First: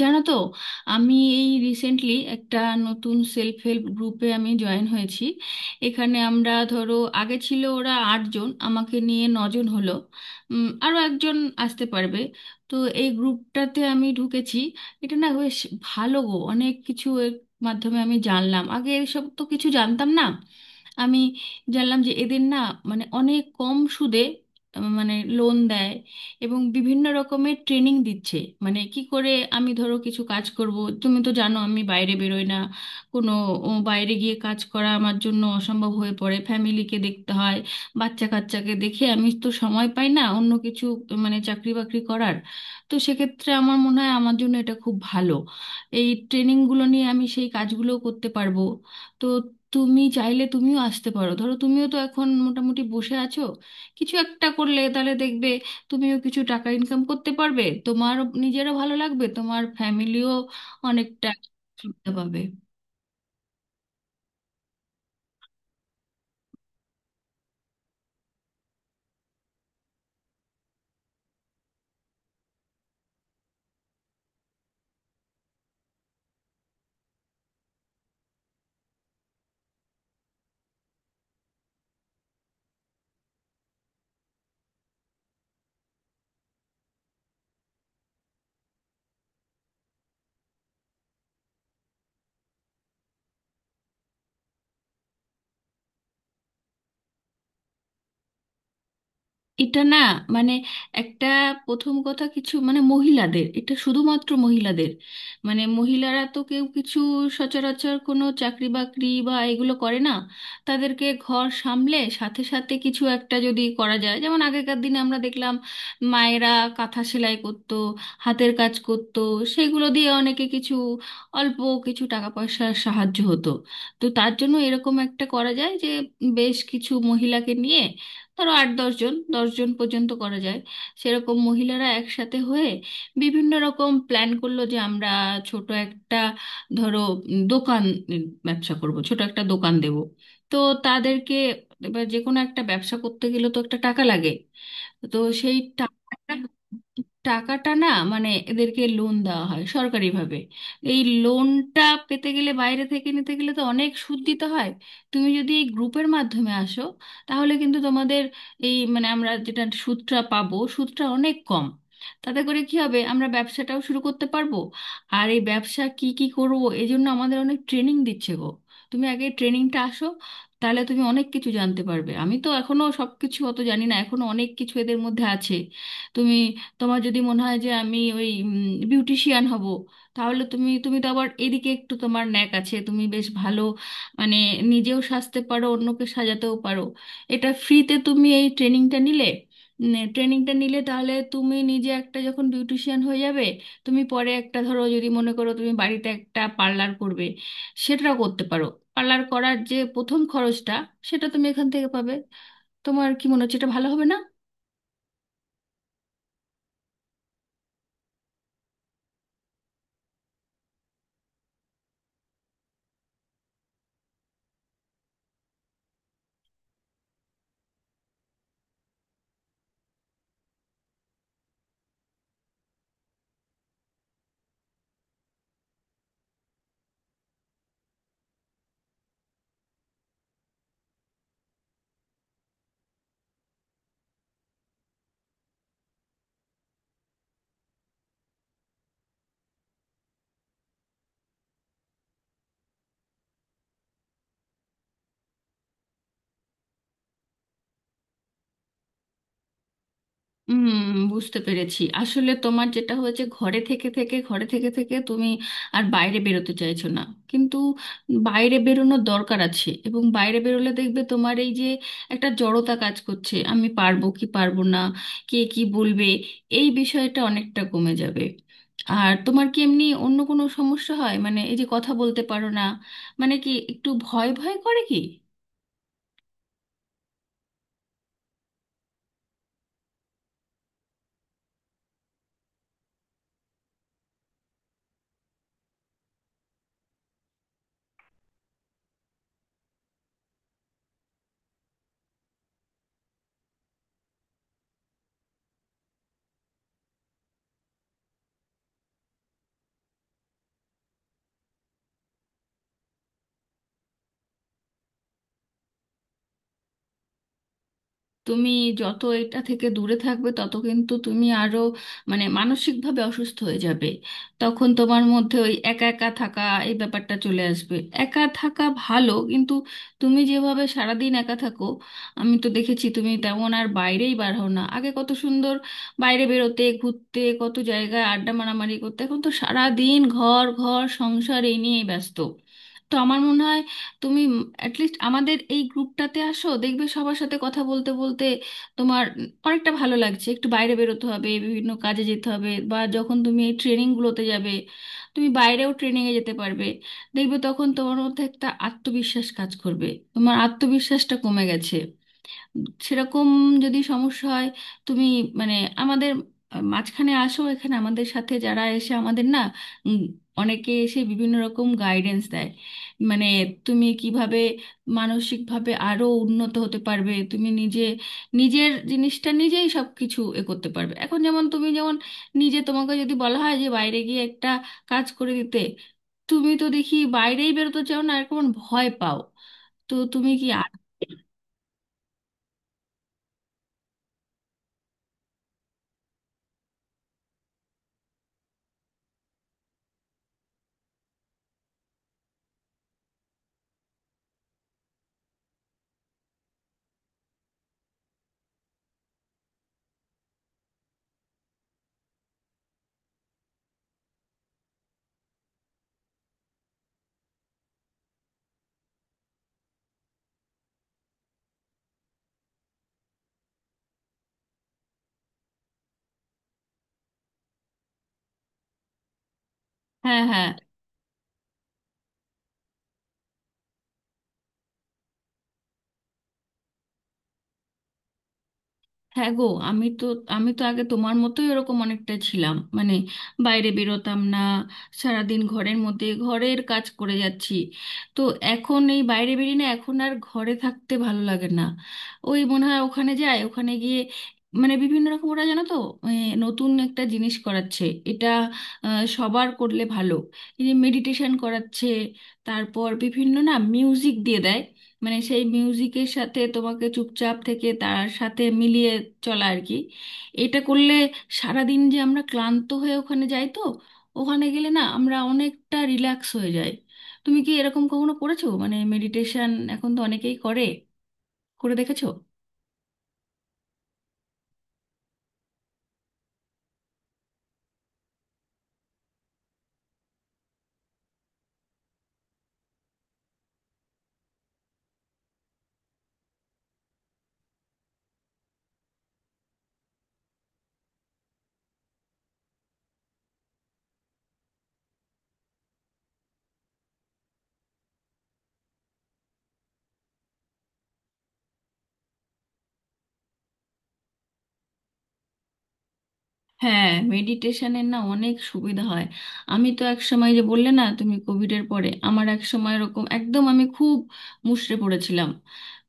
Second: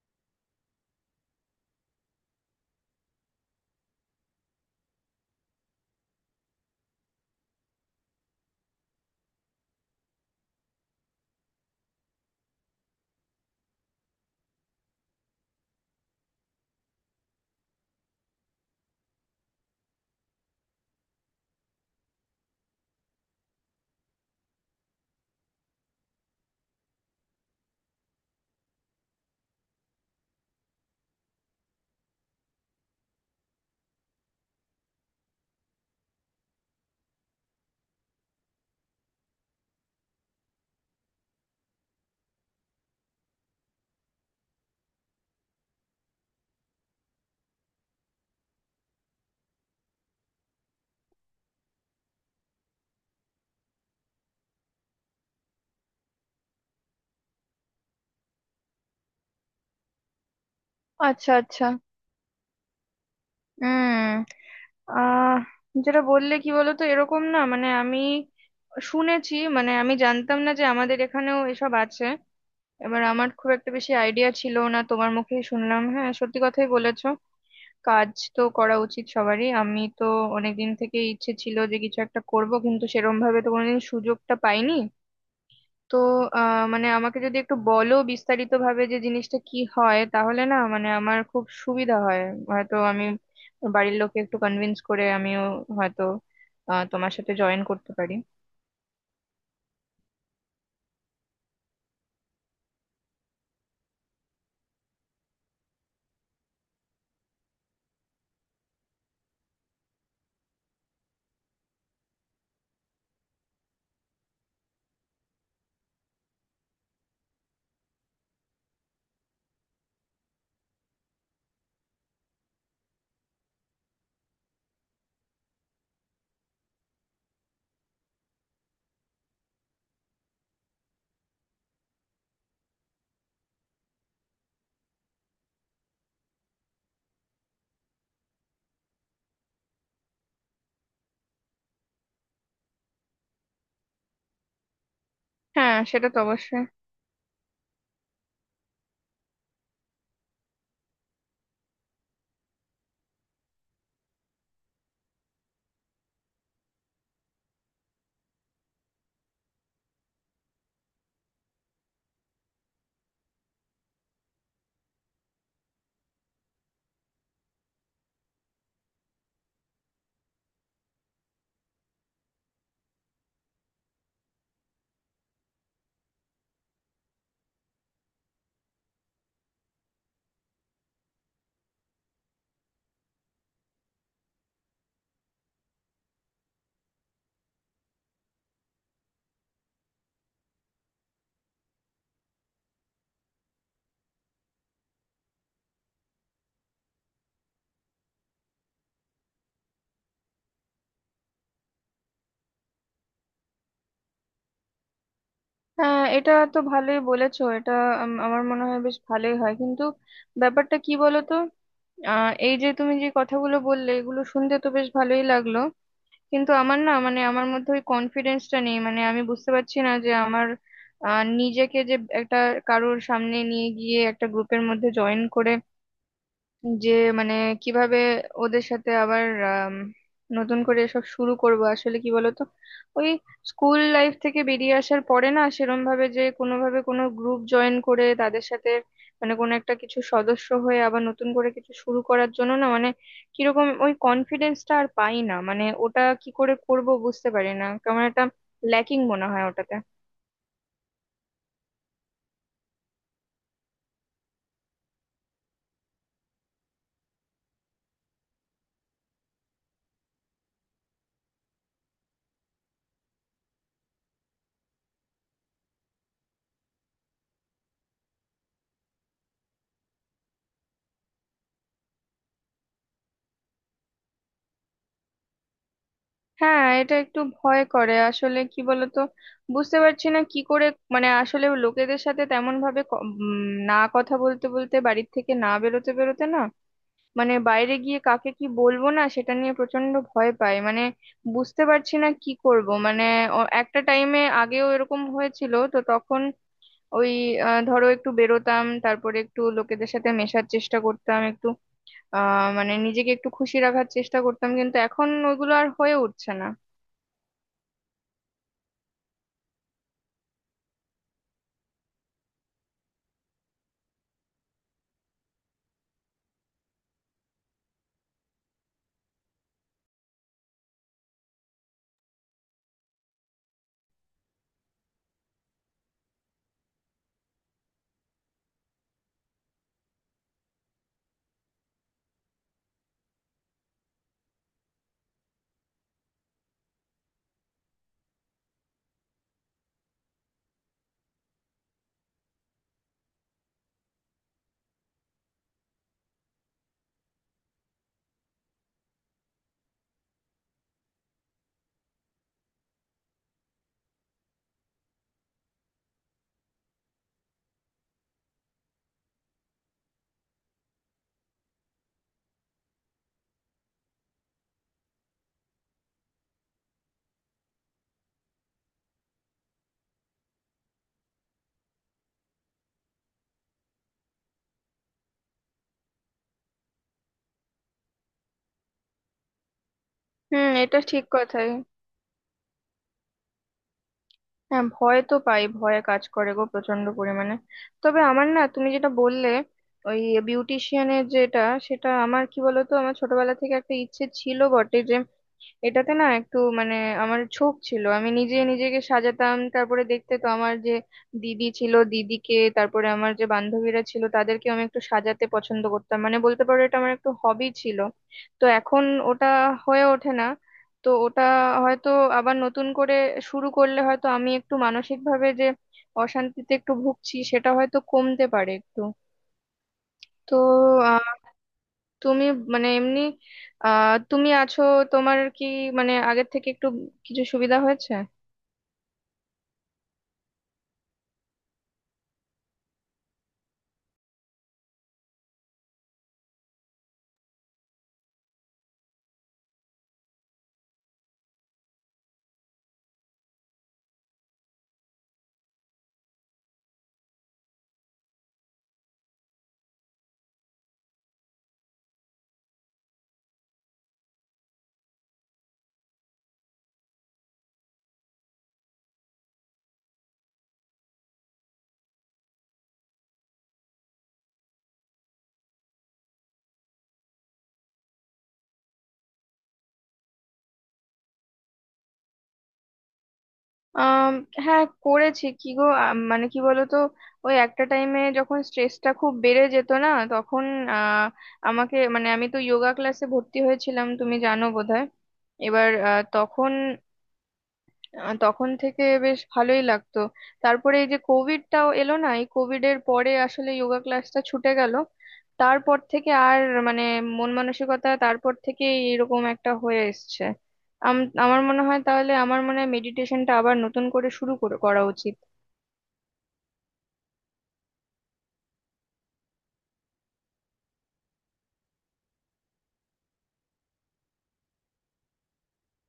জানো তো, আমি এই রিসেন্টলি একটা নতুন সেলফ হেল্প গ্রুপে আমি জয়েন হয়েছি। এখানে আমরা, ধরো, আগে ছিল ওরা আটজন, আমাকে নিয়ে নজন হলো। আরো একজন আসতে পারবে। তো এই গ্রুপটাতে আমি ঢুকেছি। এটা না বেশ ভালো গো, অনেক কিছু এর মাধ্যমে আমি জানলাম, আগে এসব তো কিছু জানতাম না। আমি জানলাম যে এদের না, মানে অনেক কম সুদে মানে লোন দেয়, এবং বিভিন্ন রকমের ট্রেনিং দিচ্ছে। মানে কি করে আমি ধরো কিছু কাজ করব। তুমি তো জানো আমি বাইরে বেরোই না, কোনো বাইরে গিয়ে কাজ করা আমার জন্য অসম্ভব হয়ে পড়ে, ফ্যামিলিকে দেখতে হয়, বাচ্চা কাচ্চাকে দেখে আমি তো সময় পাই না অন্য কিছু, মানে চাকরি বাকরি করার। তো সেক্ষেত্রে আমার মনে হয় আমার জন্য এটা খুব ভালো। এই ট্রেনিংগুলো নিয়ে আমি সেই কাজগুলো করতে পারবো। তো তুমি চাইলে তুমিও আসতে পারো, ধরো তুমিও তো এখন মোটামুটি বসে আছো, কিছু একটা করলে তাহলে দেখবে তুমিও কিছু টাকা ইনকাম করতে পারবে, তোমার নিজেরও ভালো লাগবে, তোমার ফ্যামিলিও অনেকটা আচ্ছা, আচ্ছা। সুবিধা পাবে। হুম। আহ যেটা বললে কি বলতো, এরকম না, মানে আমি শুনেছি, মানে আমি জানতাম না যে আমাদের এখানেও এসব আছে। এবার আমার খুব একটা বেশি আইডিয়া ছিল না, তোমার মুখেই শুনলাম। হ্যাঁ, সত্যি কথাই বলেছো, কাজ তো করা উচিত সবারই। আমি তো অনেকদিন থেকে ইচ্ছে ছিল যে কিছু একটা করব, কিন্তু সেরম ভাবে তো কোনোদিন সুযোগটা পাইনি। তো মানে আমাকে যদি একটু বলো বিস্তারিত ভাবে যে জিনিসটা কি হয়, তাহলে না মানে আমার খুব সুবিধা হয়। হয়তো আমি বাড়ির লোককে একটু কনভিন্স করে আমিও হয়তো তোমার সাথে জয়েন করতে পারি। এটা না মানে একটা প্রথম কথা, কিছু মানে মহিলাদের, এটা শুধুমাত্র মহিলাদের। মানে মহিলারা তো কেউ কিছু সচরাচর কোনো চাকরি বাকরি বা এগুলো করে না। তাদেরকে ঘর সামলে সাথে সাথে কিছু একটা যদি করা যায়, যেমন আগেকার দিনে আমরা দেখলাম মায়েরা কাঁথা সেলাই করতো, হাতের কাজ করতো, সেগুলো দিয়ে অনেকে কিছু অল্প কিছু টাকা পয়সার সাহায্য হতো। তো তার জন্য এরকম একটা করা যায় যে বেশ কিছু মহিলাকে নিয়ে, ধরো আট দশজন, দশজন পর্যন্ত করা যায়, সেরকম মহিলারা একসাথে হয়ে বিভিন্ন রকম প্ল্যান করলো যে আমরা ছোট একটা, ধরো, দোকান, উম, ব্যবসা করব, ছোট একটা দোকান দেব। তো তাদেরকে, এবার যে কোনো একটা ব্যবসা করতে গেলে তো একটা টাকা লাগে, তো সেই হ্যাঁ, সেটা তো টাকাটা অবশ্যই। টাকাটা না, মানে এদেরকে লোন দেওয়া হয় সরকারিভাবে। এই লোনটা পেতে গেলে, বাইরে থেকে নিতে গেলে তো অনেক সুদ দিতে হয়। তুমি যদি এই গ্রুপের মাধ্যমে আসো, তাহলে কিন্তু তোমাদের এই মানে আমরা যেটা সুদটা পাবো, সুদটা অনেক কম। তাতে করে কি হবে, আমরা ব্যবসাটাও শুরু করতে পারবো। আর এই ব্যবসা কি কি করবো, এই জন্য আমাদের অনেক ট্রেনিং দিচ্ছে গো। তুমি আগে ট্রেনিংটা আসো, তাহলে তুমি অনেক কিছু জানতে পারবে, আমি তো এখনো সবকিছু অত জানি না, এখনো অনেক কিছু এদের মধ্যে আছে। তুমি, তোমার যদি মনে হয় যে আমি ওই বিউটিশিয়ান হব, তাহলে তুমি তুমি তো আবার এদিকে একটু তোমার ন্যাক আছে, তুমি বেশ ভালো মানে নিজেও সাজতে পারো, অন্যকে সাজাতেও পারো। এটা ফ্রিতে তুমি এই ট্রেনিংটা নিলে, তাহলে তুমি নিজে একটা, যখন বিউটিশিয়ান হয়ে যাবে, তুমি পরে একটা, ধরো, যদি মনে করো তুমি বাড়িতে একটা পার্লার করবে, সেটাও করতে পারো। পার্লার করার যে প্রথম খরচটা, সেটা তুমি এখান থেকে পাবে। তোমার কি মনে হচ্ছে এটা ভালো হবে না? হ্যাঁ, এটা তো ভালোই বলেছো এটা। আমার মনে হয় বেশ ভালোই হয়, কিন্তু ব্যাপারটা কি বলো তো, এই যে তুমি যে কথাগুলো বললে এগুলো শুনতে তো বেশ ভালোই লাগলো, কিন্তু আমার না মানে আমার মধ্যে ওই কনফিডেন্সটা নেই। মানে আমি বুঝতে পারছি না যে আমার নিজেকে যে একটা কারোর সামনে নিয়ে গিয়ে একটা গ্রুপের মধ্যে জয়েন করে, যে মানে কিভাবে ওদের সাথে আবার আম, নতুন করে এসব শুরু করব। আসলে কি বলতো, ওই স্কুল লাইফ থেকে বেরিয়ে আসার পরে না সেরম ভাবে যে কোনোভাবে কোনো গ্রুপ জয়েন করে তাদের সাথে মানে কোনো একটা কিছু সদস্য হয়ে আবার নতুন করে কিছু শুরু করার জন্য না মানে কিরকম ওই কনফিডেন্সটা আর পাই না, মানে ওটা কি করে করব বুঝতে পারি না, কেমন একটা ল্যাকিং মনে হয় ওটাতে। হুম, বুঝতে পেরেছি। আসলে তোমার যেটা হয়েছে, ঘরে থেকে থেকে তুমি আর বাইরে বেরোতে চাইছো না, কিন্তু বাইরে বেরোনোর দরকার আছে। এবং বাইরে বেরোলে দেখবে তোমার এই যে একটা জড়তা কাজ করছে, আমি পারবো কি পারবো না, কে কি বলবে, এই বিষয়টা অনেকটা কমে যাবে। আর তোমার কি এমনি অন্য কোনো সমস্যা হয়, মানে এই যে কথা বলতে পারো না, মানে কি একটু ভয় ভয় করে কি? হ্যাঁ, এটা একটু ভয় করে। আসলে কি বলতো, বুঝতে পারছি না কি করে, মানে আসলে লোকেদের সাথে তেমন ভাবে না কথা বলতে বলতে, বাড়ির থেকে না বেরোতে বেরোতে না মানে বাইরে গিয়ে কাকে কি বলবো না সেটা নিয়ে প্রচন্ড ভয় পাই। মানে বুঝতে পারছি না কি করব, মানে একটা টাইমে আগেও এরকম হয়েছিল তো, তখন ওই ধরো একটু বেরোতাম, তারপরে একটু লোকেদের সাথে মেশার চেষ্টা করতাম, একটু মানে নিজেকে একটু খুশি রাখার চেষ্টা করতাম, কিন্তু এখন ওইগুলো আর হয়ে উঠছে না। তুমি যত এটা থেকে দূরে থাকবে, তত কিন্তু তুমি আরো মানে মানসিকভাবে অসুস্থ হয়ে যাবে। তখন তোমার মধ্যে ওই একা একা থাকা এই ব্যাপারটা চলে আসবে। একা থাকা ভালো, কিন্তু তুমি যেভাবে সারাদিন একা থাকো, আমি তো দেখেছি তুমি তেমন আর বাইরেই বার হও না। আগে কত সুন্দর বাইরে বেরোতে, ঘুরতে, কত জায়গায় আড্ডা মারামারি করতে, এখন তো সারাদিন ঘর ঘর সংসার এই নিয়েই ব্যস্ত। তো আমার মনে হয় তুমি অ্যাটলিস্ট আমাদের এই গ্রুপটাতে আসো, দেখবে সবার সাথে কথা বলতে বলতে তোমার অনেকটা ভালো লাগছে। একটু বাইরে বেরোতে হবে, বিভিন্ন কাজে যেতে হবে, বা যখন তুমি এই ট্রেনিংগুলোতে যাবে, তুমি বাইরেও ট্রেনিংয়ে যেতে পারবে। দেখবে তখন তোমার মধ্যে একটা আত্মবিশ্বাস কাজ করবে। তোমার আত্মবিশ্বাসটা কমে গেছে। সেরকম যদি সমস্যা হয়, তুমি মানে আমাদের মাঝখানে আসো, এখানে আমাদের সাথে যারা এসে আমাদের না, উম, অনেকে এসে বিভিন্ন রকম গাইডেন্স দেয়। মানে তুমি কিভাবে মানসিকভাবে আরো উন্নত হতে পারবে, তুমি নিজে নিজের জিনিসটা নিজেই সব কিছু এ করতে পারবে। এখন যেমন তুমি, যেমন নিজে, তোমাকে যদি বলা হয় যে বাইরে গিয়ে একটা কাজ করে দিতে, তুমি তো দেখি বাইরেই বেরোতে চাও না, আর কেমন ভয় পাও। তো তুমি কি হুম, এটা ঠিক কথাই। হ্যাঁ, ভয় তো পাই, ভয়ে কাজ করে গো প্রচন্ড পরিমাণে। তবে আমার না তুমি যেটা বললে, ওই বিউটিশিয়ানের যেটা, সেটা আমার কি বলতো, আমার ছোটবেলা থেকে একটা ইচ্ছে ছিল বটে যে এটাতে না একটু মানে আমার ঝোঁক ছিল। আমি নিজে নিজেকে সাজাতাম, তারপরে দেখতে তো আমার যে দিদি ছিল দিদিকে, তারপরে আমার যে বান্ধবীরা ছিল তাদেরকে আমি একটু সাজাতে পছন্দ করতাম, মানে বলতে পারো এটা আমার একটু হবি ছিল। তো এখন ওটা হয়ে ওঠে না। তো ওটা হয়তো আবার নতুন করে শুরু করলে হয়তো আমি একটু, মানসিকভাবে যে অশান্তিতে একটু ভুগছি, সেটা হয়তো কমতে পারে একটু। হ্যাঁ, তো হ্যাঁ। তুমি মানে এমনি, তুমি আছো, তোমার কি মানে আগের থেকে একটু কিছু সুবিধা হয়েছে? হ্যাঁ গো, আমি তো আমি তো আগে তোমার মতোই এরকম অনেকটা ছিলাম, মানে বাইরে বেরোতাম না, সারাদিন ঘরের মধ্যে ঘরের কাজ করে যাচ্ছি। তো এখন এই বাইরে বেরিয়ে না, এখন আর ঘরে থাকতে ভালো লাগে না। ওই মনে হয় ওখানে যায়, ওখানে গিয়ে মানে বিভিন্ন রকম ওরা, জানো তো, এ, নতুন একটা জিনিস করাচ্ছে। এটা সবার করলে ভালো। এই মেডিটেশন করাচ্ছে, তারপর বিভিন্ন না মিউজিক দিয়ে দেয়, মানে সেই মিউজিকের সাথে তোমাকে চুপচাপ থেকে তার সাথে মিলিয়ে চলা আর কি। এটা করলে, সারাদিন যে আমরা ক্লান্ত হয়ে ওখানে যাই তো, ওখানে গেলে না আমরা অনেকটা রিল্যাক্স হয়ে যাই। তুমি কি এরকম কখনো করেছো? মানে মেডিটেশন এখন তো অনেকেই করে, করে দেখেছো? আম, হ্যাঁ, করেছি। কি গো মানে কি বলতো, ওই একটা টাইমে যখন স্ট্রেসটা খুব বেড়ে যেত না তখন আহ, আমাকে মানে আমি তো যোগা ক্লাসে ভর্তি হয়েছিলাম, তুমি জানো বোধহয়। এবার আহ, তখন আহ তখন থেকে বেশ ভালোই লাগতো। তারপরে এই যে কোভিডটাও এলো না, এই কোভিড এর পরে আসলে যোগা ক্লাসটা ছুটে গেল। তারপর থেকে আর মানে মন মানসিকতা তারপর থেকে এরকম একটা হয়ে এসছে। আমার মনে হয়, তাহলে আমার মনে হয় মেডিটেশনটা আবার নতুন করে শুরু করে করা উচিত। হ্যাঁ, মেডিটেশনের না অনেক সুবিধা হয়। আমি তো এক সময়, যে বললে না তুমি কোভিড এর পরে, আমার এক সময় এরকম একদম আমি খুব মুষড়ে পড়েছিলাম।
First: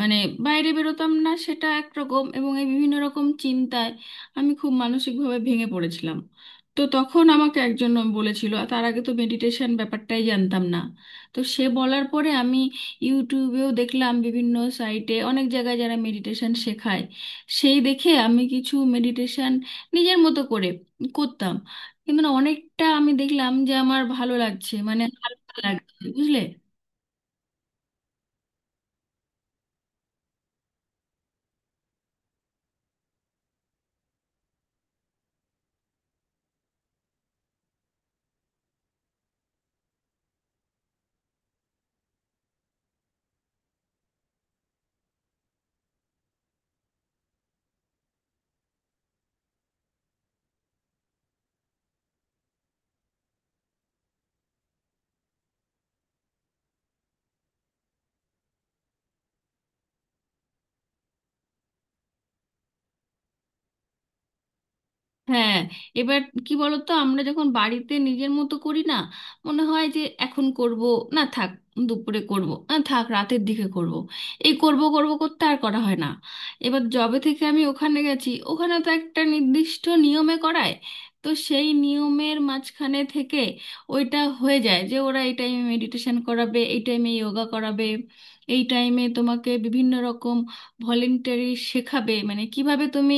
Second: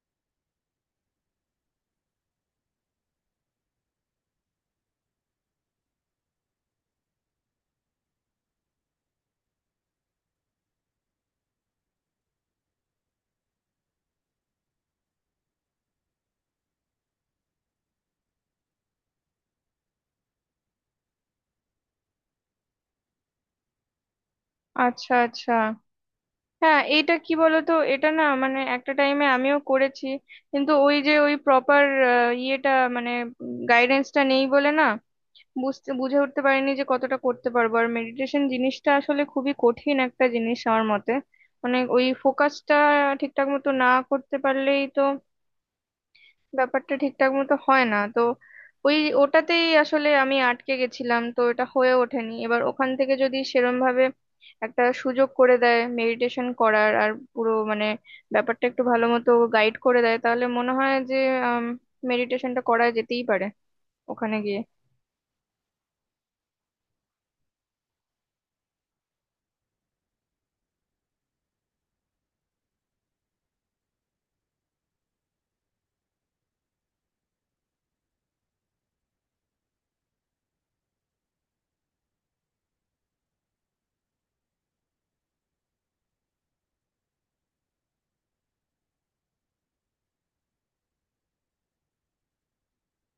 মানে বাইরে বেরোতাম না সেটা একরকম, এবং এই বিভিন্ন রকম চিন্তায় আমি খুব মানসিকভাবে ভেঙে পড়েছিলাম। তো তখন আমাকে একজন বলেছিল, আর তার আগে তো মেডিটেশন ব্যাপারটাই জানতাম না। তো সে বলার পরে আমি ইউটিউবেও দেখলাম, বিভিন্ন সাইটে অনেক জায়গায় যারা মেডিটেশন শেখায়, সেই দেখে আমি কিছু মেডিটেশন নিজের মতো করে করতাম। কিন্তু না, অনেকটা আমি দেখলাম যে আমার ভালো লাগছে, মানে আচ্ছা, আচ্ছা। হালকা লাগছে, বুঝলে? হ্যাঁ, এটা কি বলতো, এটা না মানে একটা টাইমে আমিও করেছি, কিন্তু ওই যে ওই প্রপার ইয়েটা, মানে গাইডেন্সটা নেই বলে না বুঝে উঠতে পারিনি যে কতটা করতে পারবো। আর মেডিটেশন জিনিসটা আসলে খুবই কঠিন একটা জিনিস আমার মতে, মানে ওই ফোকাসটা ঠিকঠাক মতো না করতে পারলেই তো ব্যাপারটা ঠিকঠাক মতো হয় না তো। ওই ওটাতেই আসলে আমি আটকে গেছিলাম, তো এটা হয়ে ওঠেনি। এবার ওখান থেকে যদি সেরম ভাবে একটা সুযোগ করে দেয় মেডিটেশন করার, আর পুরো মানে ব্যাপারটা একটু ভালো মতো গাইড করে দেয়, তাহলে মনে হয় যে মেডিটেশনটা করা যেতেই পারে ওখানে গিয়ে। হ্যাঁ। এবার কি বলতো আমরা যখন বাড়িতে নিজের মতো করি না, মনে হয় যে এখন করব, না থাক, দুপুরে করব, না থাক রাতের দিকে করব। এই করব করব করতে আর করা হয় না। এবার জবে থেকে আমি ওখানে গেছি, ওখানে তো একটা নির্দিষ্ট নিয়মে করায়। তো সেই নিয়মের মাঝখানে থেকে ওইটা হয়ে যায় যে ওরা এই টাইমে মেডিটেশন করাবে, এই টাইমে যোগা করাবে, এই টাইমে তোমাকে বিভিন্ন রকম ভলেন্টারি শেখাবে, মানে কিভাবে তুমি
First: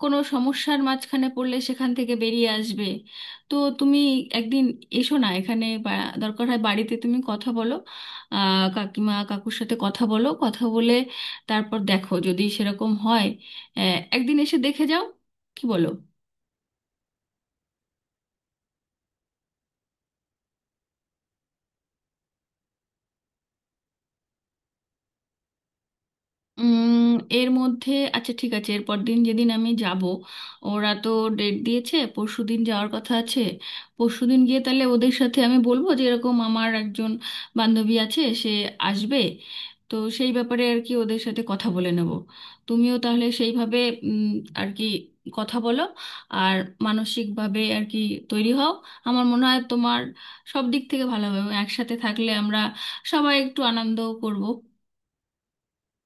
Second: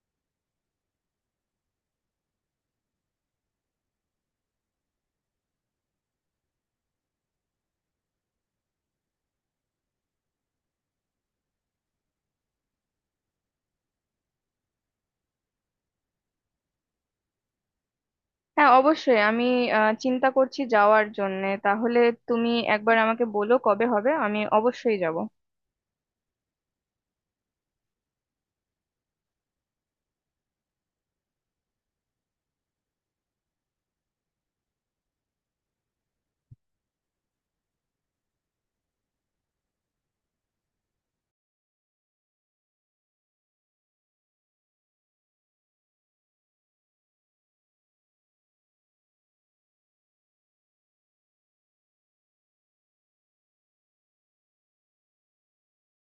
কোনো সমস্যার মাঝখানে পড়লে সেখান থেকে বেরিয়ে আসবে। তো তুমি একদিন এসো না এখানে, বা দরকার হয় বাড়িতে তুমি কথা বলো, কাকিমা কাকুর সাথে কথা বলো, কথা বলে তারপর দেখো, যদি সেরকম হয় একদিন এসে দেখে যাও। কি বলো? হ্যাঁ অবশ্যই, আমি চিন্তা করছি যাওয়ার জন্য। তাহলে তুমি একবার আমাকে বলো কবে হবে, আমি অবশ্যই যাব। উম এর মধ্যে, আচ্ছা ঠিক আছে, এরপর দিন যেদিন আমি যাব, ওরা তো ডেট দিয়েছে, পরশুদিন যাওয়ার কথা আছে। পরশুদিন গিয়ে তাহলে ওদের সাথে আমি বলবো যে এরকম আমার একজন বান্ধবী আছে, সে আসবে। তো সেই ব্যাপারে আর কি ওদের সাথে কথা বলে নেব। তুমিও তাহলে সেইভাবে, উম, আর কি কথা বলো, আর মানসিকভাবে আর কি তৈরি হও। আমার মনে হয় তোমার সব দিক থেকে ভালো হবে, এবং একসাথে থাকলে আমরা সবাই একটু আনন্দ করব।